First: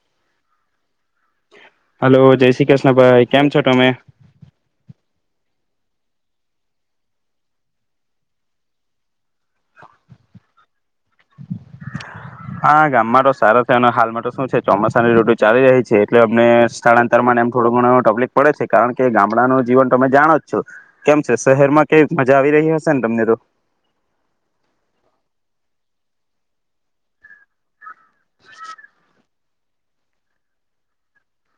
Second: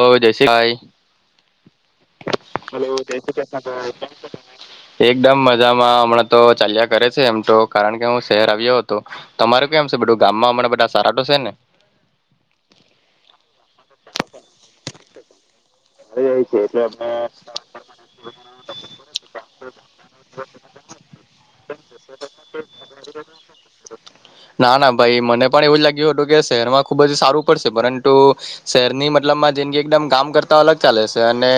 ઓ જયસ ભાઈ હલો જય શ્રી કૃષ્ણ ભાઈ કેમ છો તમે એકદમ મજામાં હમણાં તો ચાલ્યા કરે છે એમ તો કારણ કે હું શહેર આવ્યો હતો તમારું કેમ છે બધું ગામમાં હમણા બધા સારા તો છે ને હા ગામમાં તો સારો છે અને હાલમાં તો શું છે ચોમાસાની ૠતું ચાલી રહી છે એટલે અમને સ્થળાંતર માં એમ થોડું ઘણું તબલિક પડે છે કારણ કે ગામડા ન જીવન તમે જાણો જ છો કેમ છે શહેરમાં કે મજા આવી રહી હશે ને તમને તો ના ના ભાઈ મને પણ એવું જ લાગ્યું હતું કે શહેરમાં ખુબ જ સારું પડશે પરંતુ શહેરની મતલબમાં જિંદગી એકદમ કામ કરતા અલગ ચાલે છે અને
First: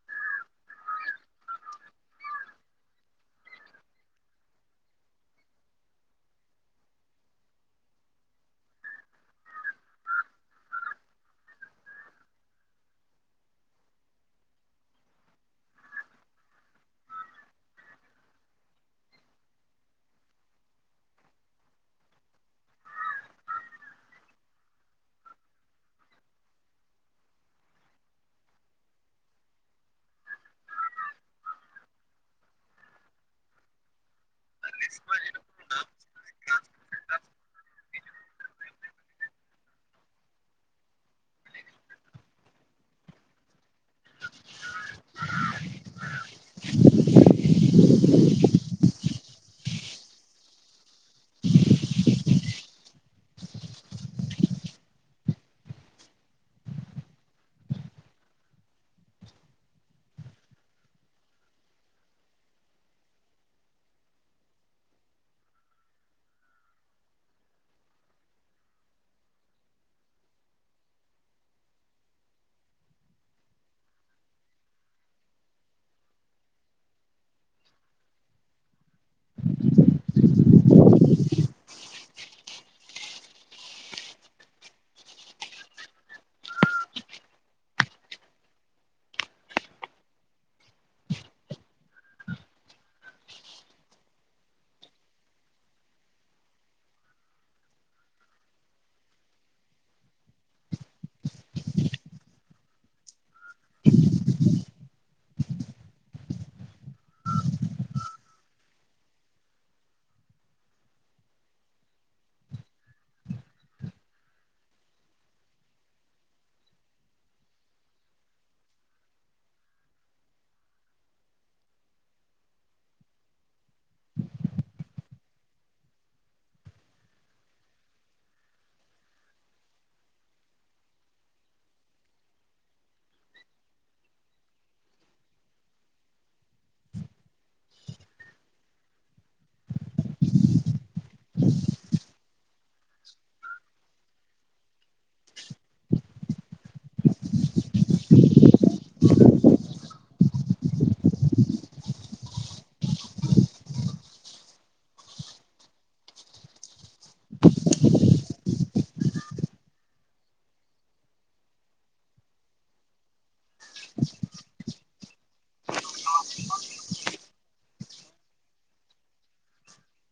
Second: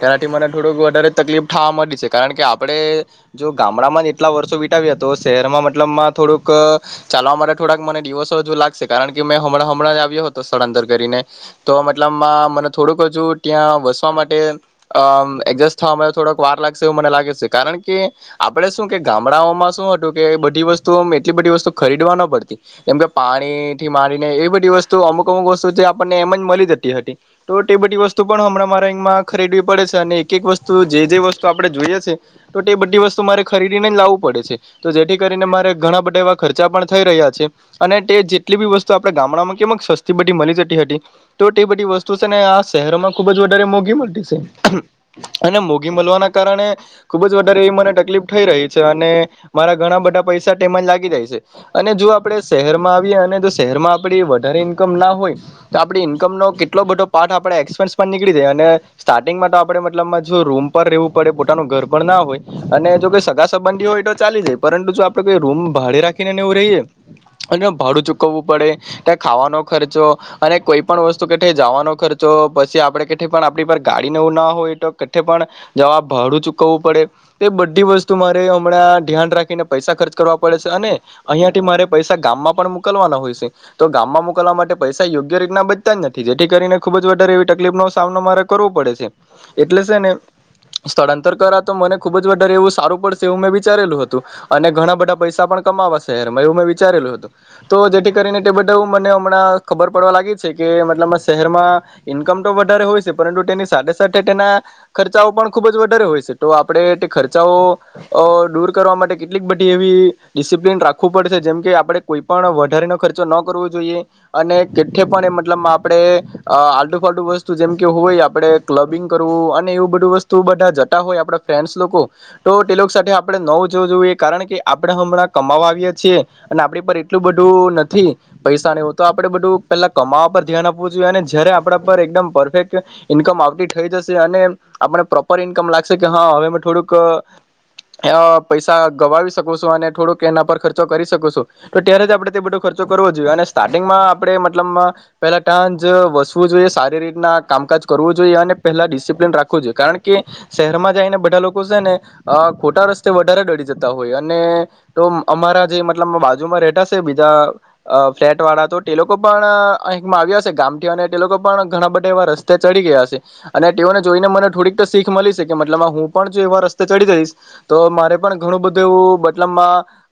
તેનાથી મને થોડુંક વધારે તકલીફ થાવા મળી છે કારણ કે આપડે જો ગામડામાં જ એટલા વર્ષો વિતાવ્યા તો શહેરમાં મતલબમાં થોડુંક ચાલવા માટે થોડાક મને દિવસો હજુ લાગશે કારણ કે મે હં હમણાં આવ્યો હતો સ્થળાંતર કરીને તો મતલબમાં મને થોડુંક હજુ ત્યાં વસવા માટે અ એડજસ્ટ થવા માટે થોડક વાર લાગશે એવું મને લાગે છે કારણ કે આપડે શું કે ગામડાઓમાં શું હતું કે બધી વસ્તુ એટલી બધી વસ્તુ ખરીદવા ન પડતી કેમ કે પાણી થી મારીને એ બધી વસ્તુ અમુક અમુક વસ્તુ જે આપણને એમ જ મળી જતી હતી તો તે બધી વસ્તુ પણ હણાં મારે અહીંમાં ખરીદવી પડે છે અને એક એક વસ્તુ જે જે વસ્તુ આપણે જોઈએ છે તો તે બધી વસ્તુ મારે ખરીદીને જ લાવવું પડે છે તો જેથી કરીને મારે ઘણા બધા એવા ખર્ચા પણ થઈ રહ્યા છે અને તે જેટલી બી વસ્તુ આપણે ગામડામાં કે સસ્તી બધી મળી જતી હતી તો તે બધી વસ્તુ છે ને આ શહેરોમાં ખુબ જ વધારે મોઘી મળતી છે અને મોઘી મળવાના કારણે ખુબ જ વધારે એ મને તકલીફ થઈ રહી છે અને મારા ઘણા બધા પૈસા તેમાં જ લાગી જાય છે અને જો આપણે શહેરમાં આવીએ અને જો શહેરમાં આપ વધારે ઈન્કમ ના હોય તો આપ ઈન્કમ નો કેટલો બધો પાઠ આપ એક્સપેન્સ નીકળી જાય અને સ્ટાર્ટિંગમાં તો આપણે મતલબ જો રૂમ પર રહેવું પડે પોતાનું ઘર પણ ના હોય અને જો કોઈ સગા સંબંધી હોય તો ચાલી જાય પરંતુ જો આપણે કોઈ રૂમ ભાડે રાખી એવું રહીએ અને ભાડું ચુકવવું પડે ત્યાં ખાવાનો ખર્ચો અને કોઈ પણ વસ્તુ કે જવાનો ખર્ચો પછી આપડે કે પણ આપણી પર ગાડીને એવું ના હોય તો કે પણ જવા ભાડું ચૂકવવું પડે એ બધી વસ્તુ મારે હમણાં ધ્યાન રાખીને પૈસા ખર્ચ કરવા પડે છે અને અહંયા થી મારે પૈસા ગામમાં પણ મોકલવાના હોય છે તો ગામમાં મોકલવા માટે પૈસા યોગ્ય રીતના બચતા જ નથી જેથી કરીને ખુબ જ વધારે એવી તકલીફ નો સામનો મારે કરવો પડે છે એટલે છે ને સ્થળાંતર કરા તો મને ખુબ જારે એવું સારું પડશે એવું મેં વિચારેલું હતું અને ઘણા બધા પૈસા પણ ક શહેરમાં એવું મેં વિચારેલું હતું તો જેથી કરીને તે બધા મને હમણાં ખબર પડવા લાગી છે કે મતલબ શહેરમાં ઈન્કમ તો વધારે હોય છે પરંતુ તેની સા સાથે તેના ખર્ચાઓ પણ ખુબ જ વધારે હોય છે તો આપડણે તે ખર્ચાઓ અ દૂર કરવા માટે કેટલીક બધી એવી ડિસિપ્લિન રાખવું પડશે જેમ કે આપણે કોઈ પણ વધારેનો ખર્ચો ન કરવો જોઈએ અને કેટે પણ એ મતલબમાં આપણે આલટુ ફલટું વસ્તુ જેમ કે હોય આપણે ક્લબિંગ કરવું અને એવું બધું વસ્તુ બધા જતા હોય આપણા ફ્રેન્ડ્સ લોકો તો તે લોકો સાથે આપણે ન ઉજવો જોઈએ કારણ કે આપણા હમણાં કમાવા આવીએ છીએ અને આપણી પર એટલું બધું નથી પૈસા હો તો આપડે બધું પેલા કમાવા પર ધ્યાન આપવું જોઈએ અને જયારે આપણા પર એકદમ પરફેક્ટ ઈન્કમ આવતી થઈ જશે અને આપણે પ્રોપર ઈન્કમ લાગશે કે હા હવે થોડુંક પૈસા ગવાવી શકો છો અને થોડુંક એના પર ખર્ચો કરી શકો છો તો ત્યારે જ આપણે તે બધો ખર્ચો કરવો જોઈએ અને સ્ટાર્ટિંગમાં આપણે મતલબ પેલા ટાજ વસવું જોઈએ સારી રીતના કામકાજ કરવું જોઈએ અને પહેલા ડિસિપ્લન રાખવું જોઈએ કારણ કે શહેરમાં જઈને બધા લોકો છે ને ખોટા રસ્તે વધારે દોડી જતા હોય અને તો અમારા જે મતલબ બાજુમાં રહેતાા છે બીજા ફ્લેટ વાળા તો તે લોકો પણ અહીંકમાં આવ્યા છે ગામથી અને તે લોકો પણ ઘણા બધા એવા રસ્તે ચડી ગયા છે અને તેઓને જોઈને મને થોડીક શીખ મળી છે કે મતલબ હું પણ જો એવા રસ્તે ચડી જઈશ તો મારે પણ ઘણું બધું એવું મતલબ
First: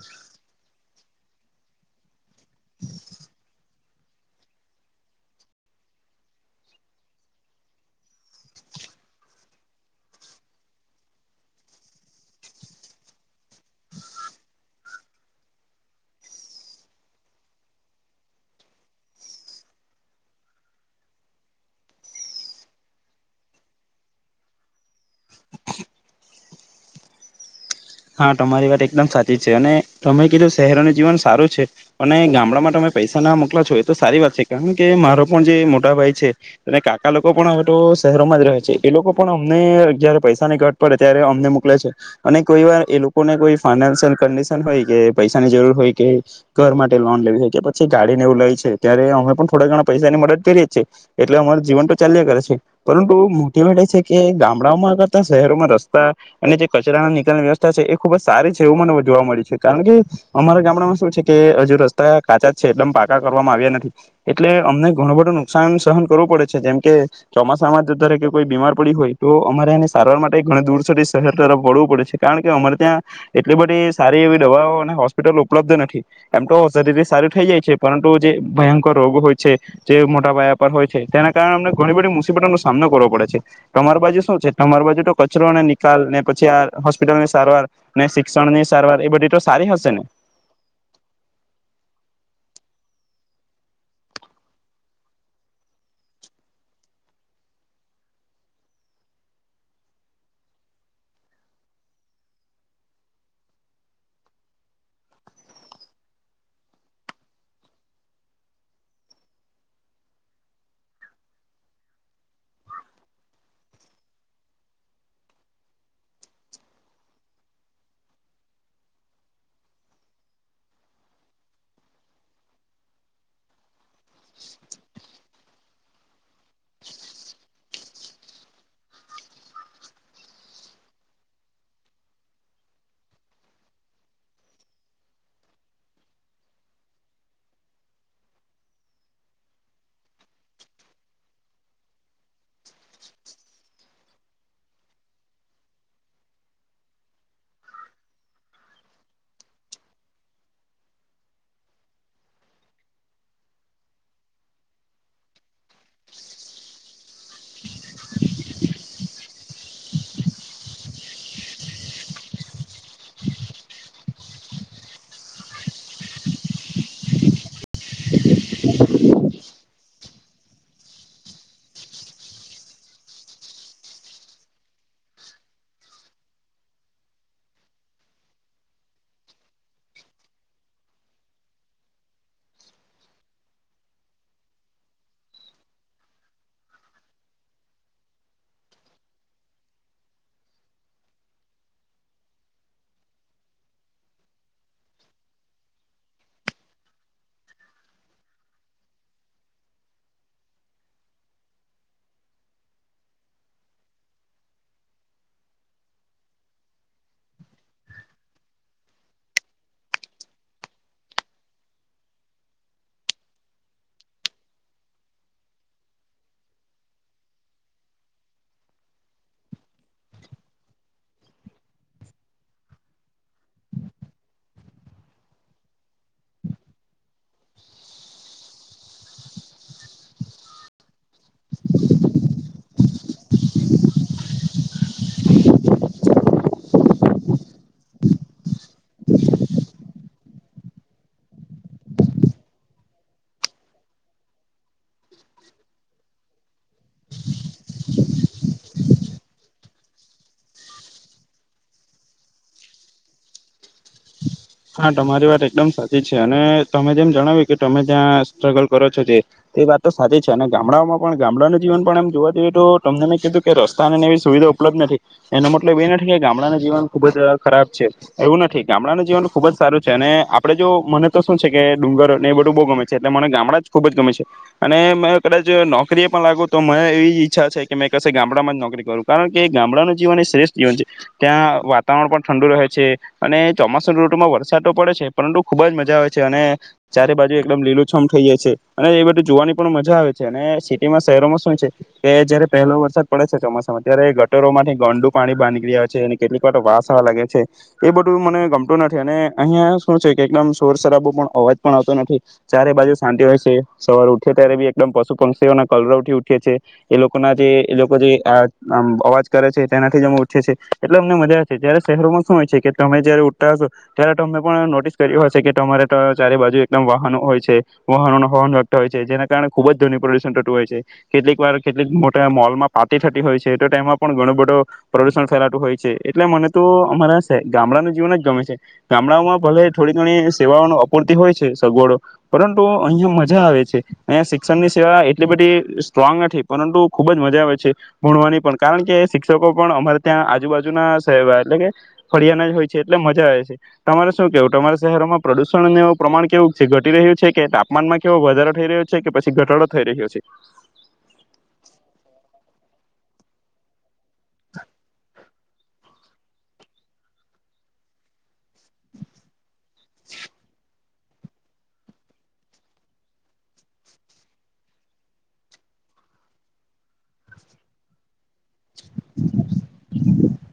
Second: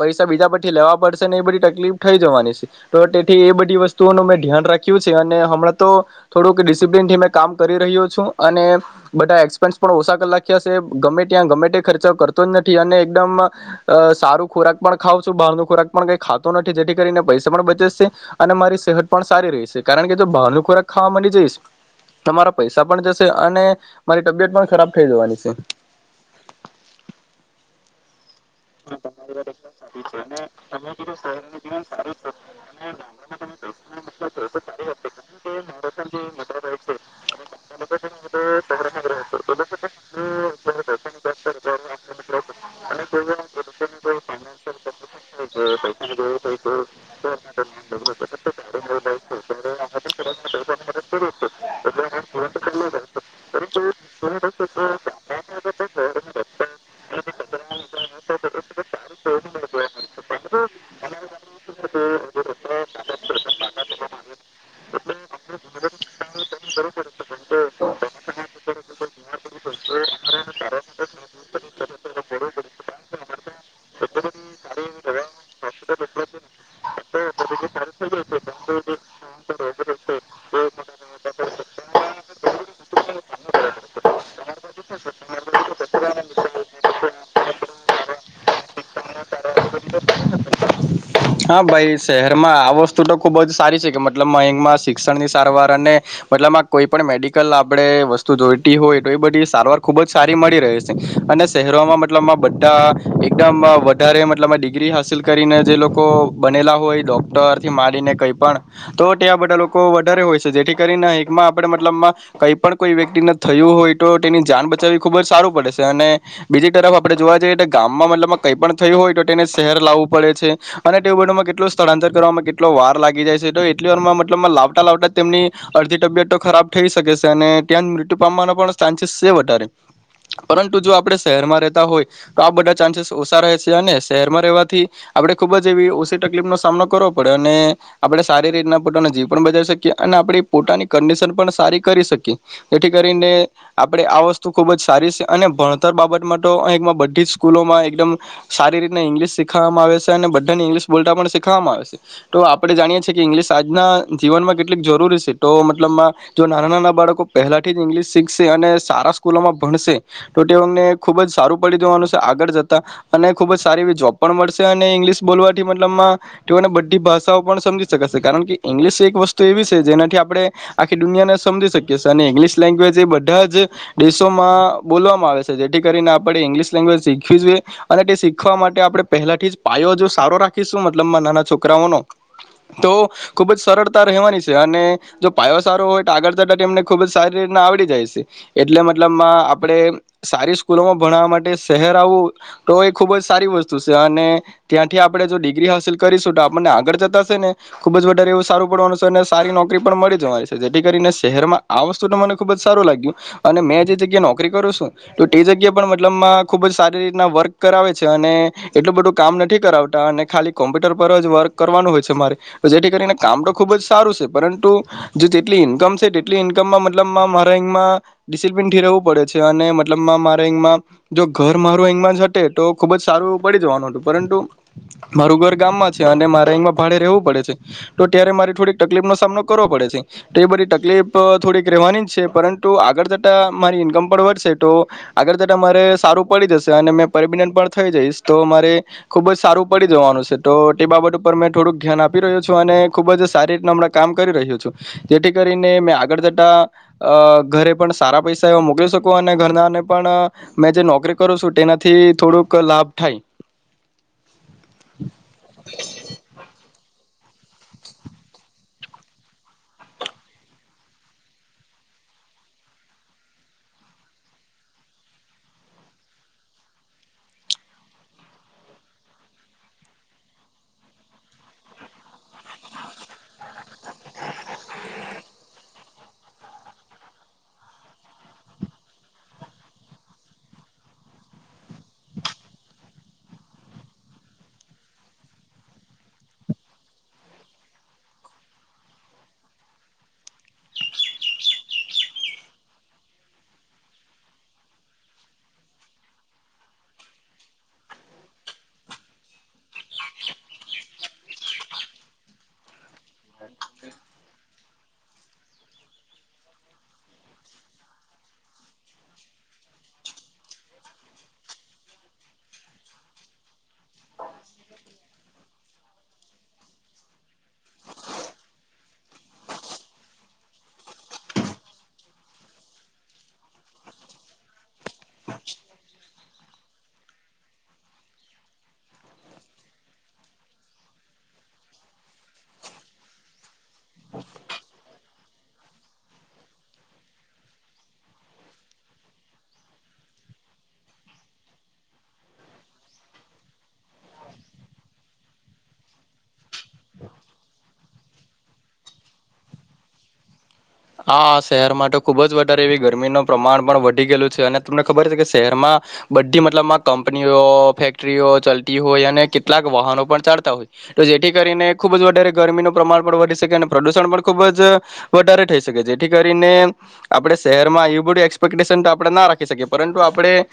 પૈસા બીજા પછી લેવા પડશે ને એ બધી તકલીફ થઈ જવાની છે તો તેથી એ બધી વસ્તુઓ નનું મેં ધ્યાન રાખ્યું છે અને હમણાં તો થોડુંક ડિસિપ્લન થી મે કામ કરી રહ્યો છું અને બધા એક્સપેન્સ પણ ઓછાક લખ્યાશે ગમે ત્યાં ગમે તે ખર્ચો કરતો જ નથી અને એકદમ સારું ખોરાક પણ ખાવ છું બહાર ન ખોરાક પણ કઈ ખાતો નથી જેથી કરીને પૈસા પણ બચેશે અને મારી સેહત પણ સારી રહેશે કારણ કે જો બહાર ન ખોરાક ખાવા મની જઈશ તો મારા પૈસા પણ જશે અને મારી તબિયત પણ ખરાબ થઈ જવાની છે [inaudible] હા તમારી વાત એકદમ સાચી છે અને તમે કીધું શહેરોનું જીવન સારું છે અને ગામડામાં તમે પૈસા ના મોકલા છો એ તો સારી વાત છે કારણ કે મારો પણ જે મોટા ભાઈ છે અને કાકા લોકો પણ હવે તો શહેરોમાં જ રહે છે એ લોકો પણ અમને જયારે પૈસાની ઘટ પડે ત્યારે અમને મોકલે છે અને કોઈ વાર એ લોકો ને કોઈ ફાઈનાન્શિયલ કન્ડિશન હોય કે પૈસાની જરૂર હોય કે ઘર માટે લોન લેવી હોય કે પછી ગાડીને એવું લે છે ત્યારે અમે પણ થોડા ઘણા પૈસાની મદદ કરીએ છીએ એટલે અમાર જીવન તો ચાલ્યા કરે છે પરંતુ મોટી વાત એ છે કે ગામડાઓમાં કરતા શહેરોમાં રસ્તા અને જે કચરાના રસ્તા છે એ ખુબંજ સારી છે એવું મને જોવા મળી છે કારણ કે અમારા ગામડામાં શું છે કે હજુ રસ્તા કાચા જ છે એટલે પાકા કરવામાં આવ્યા નથી એટલે અમને ઘણું બધું નુકસાન સહન કરવું પડે છે જેમ કે ચોમાસામાં જતોરે કોઈ બીમાર પડી હોય તો અમારે એને સારવાર માટે ઘણી દૂર સુધી શહેર તરફ વળવું પડે છે કારણ કે અમારે ત્યાં એટલી બધી સારી એવી દવાઓ અને હોસ્પિટલો ઉપલબ્ધ નથી એમ તો શરીરથી સારી થઈ જાય છે પરંતુ જે ભયંકર રોગ હોય છે જે મોટા પયા પર હોય છે તેના કારણે અમને ઘણી બધી મુસીબતોનો સામનો કરવો પડે છે તમારી બાજુ શું છે તમારી બાજુ તો કચરો અને નિકાલ ને પછી આ હોસ્પિટલ સારવાર ને શિક્ષણ ની સારવાર એ બધી તો સારી હશે ને હા ભાઈ શહેરમાં આ વસ્તુ તો ખૂબ જ સારી છે કે મતલબ અમાં શિક્ષણની સારવાર અને મતલબમાં કોઈ પણ મેડિકલ આપણે વસ્તુ જોઈતી હોય તો એ બધી સારવાર ખૂબ જ સારી મળી રહે છે અને શહેરોમાં મતલબમાં બધા એકદમ વધારે મતલબમાં ડિગ્રી હાસિલ કરીને જે લોકો બનેલા હોય ડોક્ટરથી મારીને કઈ પણ તો ત્યાં બધા લોકો વધારે હોય છે જેથી કરીને એકમાં આપણે મતલબમાં કઈ પણ કોઈ વ્યક્તિને થયું હોય તો તેની જાન બચાવવી ખુબ જ સારું પડે છે અને બીજી તરફ આપડણે જોવા જઈએ ગામમાં મતલબ કઈ પણ થયું હોય તો તેને શહેર લાવવું પડે છે અને એ બધુંમાં કેટલું સ્થળાંતર કરવામાં કેટલો વાર લાગી જાય છે તો એટલી ઓરમાં મતલબમાં લાવટા લાવટા તેમની અડધી તબિયત તો ખરાબ થઈ શકે છે અને ત્યાં જ મૃત્યુ પામવાનો પણ ચાન્સીસ છે વધારે પરંતુ જો આપણે શહેરમાં રહેતા હોય તો આ બધા ચાન્સીસ ઓછા રહે છે અને શહેરમાં રહેવાથી આપણે ખૂબ જ એવી ઓછી તકલીફનો સામનો કરવો પડે અને આપણે સારી રીતના પોતાના જીવ પણ બજાવી શકીએ અને આપણી પોતાની કન્ડિશન પણ સારી કરી શકીએ જેથી કરીને આપણે આ વસ્તુ ખૂબ જ સારી છે અને ભણતર બાબત માટે અહીંમાં બધી જ સ્કૂલોમાં એકદમ સારી રીતને ઇંગ્લિશ શીખવામાં આવે છે બા ઇંગ્લિશ બોલતા પણ શીખવામાં આવેશે તો આપણે જાણીએ છીએ કે ઇંગ્લશ આજના જીવનમાં કેટલીક જરૂરી છે તો મતલબમાં જો નાના નાના બાળકો પહેલાથી જ ઇંગ્લિશ શીખશે અને સારા સ્કૂલોમાં ભણશે તો તેઓને ખુબ જ સારું પડી દેવાનું છે આગળ જતા અને ખુબ જ સારી એવી જોબ પણ મળશે ઇંગ્લિશ બોલવાથી મતલબમાં તેઓને બધી ભાષાઓ પણ સમજી શકાશે કારણ કે ઇંગ્લિશ એક વસ્તુ એવી છે જેનાથી આપણે આખી દુનિયાને સમજી શકીએ અને ઇંગ્લિશ લેંગ્વેજ એ બધા જ દેશોમાં બોલવામાં આવે છે જેથી કરીને આપણે ઇંગ્લિશ લેંગ્વેજ શીખવી જોઈએ અને તે શીખવા માટે આપણે પહેલાથી જ પાયો જો સારો રાખીશું મતલબમાં નાના છોકરાઓનો તો ખુબ જ સરળતા રહેવાની છે અને જો પાયો સારો હોય તો આગળ જતા એમને ખુબ જ સારી રીતના આવડી જાય છે એટલે મતલબમાં આપણે સારી સ્કૂલોમાં ભણવા માટે શહેર આવવું તો એ ખુબ જ સારી વસ્તુ છે અને ત્યાંથી આપણે જો ડિગ્રી હાસિલ કરીશું તો આપણને આગળ જતાશે ને ખુબ જ વધારે એવું સારું પડવાનું છે અને સારી નોકરી પણ મળી જવાની છે જેથી કરીને શહેરમાં આ વસ્તુ તો મને ખુબ જ સારું લાગ્યું અને મેં જે જગ્યા નોકરી કરું છું તો તે જગ્યા પણ મતલબમાં ખુબ જ સારી રીતના વર્ક કરાવે છે અને એટલું બધું કામ નથી અને ખાલી કોમ્પ્યુટર પર જ વર્ક કરવાનું હોય છે મારે જેથી કરીને કામ તો ખુબ જ સારું છે પરંતુ જે જેટલી ઈન્કમ છે તેટલી ઈન્કમમાં મતલબમાં મારે એમાં ડિસિપ્લિન થી રહેવું પડે છે અને મતલબ મારે એમાં જો ઘર મારું એંમાં જ હટે તો ખુબ જ સારું એવું પડી જવાનું હતું પરંતુ મારું ઘર ગામમાં છે અને મારે અહીંમાં ભાડે રહેવું પડે છે તો ત્યારે મારે થોડીક તકલીફ નો સામનો કરવો પડે છે તો એ બધી તકલીફ થોડીક રહેવાની જ છે પરંતુ આગળ જતા મારી ઈન્કમ પણ વધશે, તો આગળ જતા મારે સારું પડી જશે અને પરમિનન્ટ પણ થઈ જઈશ, તો મારે ખુબ જ. સારું પડી જવાનું છે તો તે બાબત ઉપર મેં થોડુંક ધ્યાન આપી રહ્યો છું, અને ખૂબ જ સારી રીતના હમણાં કામ કરી રહ્યો છું, જેથી કરીને મેં આગળ જતા ઘરે પણ સારા પૈસા એવા મોકલી શકો, અને ઘરનાને પણ મેં જે નોકરી કરું છું તેનાથી થોડુંક લાભ થાય. હા તમારી વાત એકદમ સાચી છે અને તમે જેમ જણાવ્યું કે તમે ત્યાં સ્ટ્રગલ કરો છો, તે તે વાત તો સાચી છે. અને ગામડાઓમાં પણ, ગામડાનું જીવન પણ એમ જોવા જઈએ તો, તમને મેં કીધું કે રસ્તા અને એવી સુવિધા ઉપલબ્ધ નથી, એનો મતલબ એ નથી કે ગામડાનું જીવન ખુબ જ ખરાબ છે. એવું નથી ગામડાનું જીવન. ખુબ જ સારું છે. અને આપણે જો મને તો શું છે કે ડુંગર એ બધું બહુ ગમે છે, એટલે મને ગામડા જ ખૂબ જ ગમી છે. અને મે કદાચ નો નોકરીએ પણ લાગો તો મને એવી જ ઈચ્છા છે કે મેં કશે ગામડામાં જ નોકરી કરું, કારણ કે ગામડાનું જીવન એ શ્રેષ્ઠ જીવન છે. ત્યાં વાતાવરણ પણ ઠંડુ રહે છે અને ચોમાસું રોડ માં વરસાદ તો પડે છે, પરંતુ ખુબ જ મજા આવે છે. અને ચારે બાજુ એકદમ લીલું છમ થઈ જાય છે, અને એ બધું જોવાની પણ મજા આવે છે. અને સિટીમાં, શહેરોમાં શું છે કે જયારે પહેલો વરસાદ પડે છે ચોમાસામાં ત્યારે ગટરો માંથી ગંડુ પાણી બહાર નીકળી આવે છે, અને કેટલીક વાર વાસ પણ આવ છે એ બધું મને ગમતું નથી. અને અહિયાં શું છે કે એકદમ શોર શરાબો પણ અવાજ પણ આવતો નથી. ચારે બાજુ શાંતિ હોય છે. સવાર ઉઠે ત્યારે બી એકદમ પશુ પંક્ષીઓના કલરવઠી ઉઠે છે. એ લોકો ના જે એ લોકો જે આ અવાજ કરે છે તેનાથી જ અ ઊઠે છે. એટલે અમને મજા આવે છે. જ્યારે શહેરોમાં શું હોય છે કે તમે જયારે ઉઠતા હશો. ત્યારે તમે પણ નોટિસ કર્યું હશે કે તમારે તો ચારે બાજુ એકદમ વાહનો હોય છે. વાહનો નો હોન વાગતાં હોય છે, જેના કારણે ખુબ જ ધન પ્રદુષણ થતું હોય છે. કેટલીક વાર કેટલીક મોટા મોલમાં પાટી થતી હોય છે, તો તેમાં પણ ઘણું બધો પ્રદુષણ ફેલાતું હોય છે, એટલે મને તો અમારા ગામડાનું જીવન જ ગમે છે. ગામડાઓમાં ભલે થોડી ઘણી સેવાઓનો અપૂરતિ હોય છે, સગવડો પરંતુ અહિયાં મજા આવે છે, અહીંયા શિક્ષણની સેવા એટલી બધી સ્ટ્રોંગ નથી, પરંતુ ખુબ જ મજા આવે છે. ભણવાની પણ કારણ કે શિક્ષકો પણ અમારે ત્યાં આજુબાજુના સવા એટલે કે ફરિયાના જ હોય છે, એટલે મજા આવે છે. તમારે શું કેવું તમારા શહેરોમાં પ્રદુષણનું પ્રમાણ કેવું છે. ઘટી રહ્યું છે કે તાપમાનમાં કેવો વધારો થઈ રહ્યો છે કે, પછી ઘટાડો થઈ રહ્યો છે. હા, શહેરમાં તો ખુબ જ વધારે એવી ગરમીનું પ્રમાણ પણ વધી ગયેલું છે. અને તમને ખબર છે કે શહેરમાં બધી મતલબમાં કંપનીઓ ફેક્ટરીઓ ચતી. હોય અને કેટલાક વાહનો પણ ચાલતા હોય છે. તો જેથી કરીને ખુબ જ વધારે ગરમીનું પ્રમાણ પણ વધી શકે, અને પ્રદુષણ પણ ખુબ જ વધારે શકે, જેથી કરીને આપણે શહેર એવી બધી આપણે ના રાખી શકીએ, પરંતુ આપણે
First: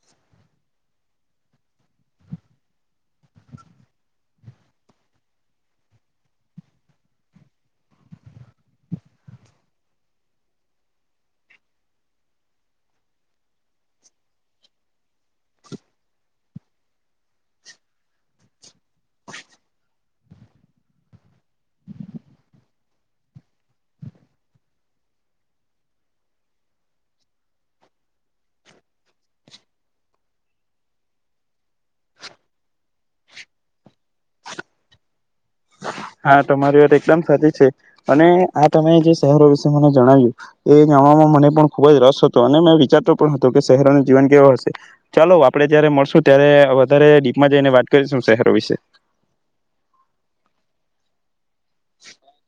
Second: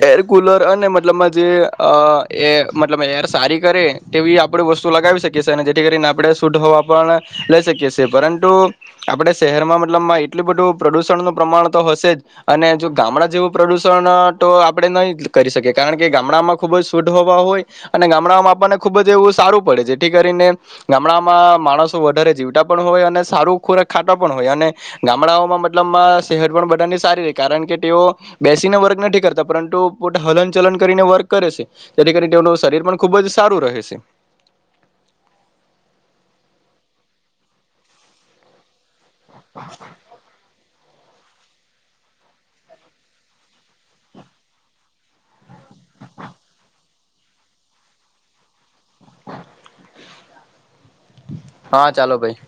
એર કુલર અને, મતલબ જે અ એ મતલબ એર સારી કરે તેવી આપણે વસ્તુ લગાવી શકીએ, અને જેથી કરીને આપણે શુદ્ધ હવા પણ લઈ શકીએ, પરંતુ આપણે શહેરમાં મતલબ એટલું બધું પ્રદુષણનું પ્રમાણ તો હશે જ. અને જો ગામડા જેવું પ્રદુષણ તો આપણે નહી કરી શકીએ, કારણ કે ગામડામાં ખુબ જ શુદ્ધહવા હોય. અને ગામડામાં આપણને ખુબ જ એવું સારું પડે, જેથી કરીને ગામડામાં માણસો વધારે જીવતા પણ હોય અને સારું ખોરાક ખાટો પણ હોય અને ગામડાઓમાં મતલબમાં શહેર પણ બધાની સારી રહે, કારણ કે તેઓ બેસીને વર્ક નથી કરતા, પરંતુ પોતે હલન ચલન કરીને વર્ક કરે છે, તેથી કરીને તેનું શરીર પણ ખૂબ જ સારું રહે છે. હા, તમારી વાત એકદમ સાચી છે, અને આ તમે જે. વિશે મને જણાવ્યું. એ જણવામાં મને પણ ખુબ જ રસ હતો અને મેં વિચારતો પણ હતો કે શહેરોનું જીવન કેવો હશે. ચાલો, આપડે જયારે મળશું ત્યારે વધારે ડીપમાં જઈને વાત કરીશું. શહેરો વિશે. [unintelligible] હા, ચાલો ભાઈ.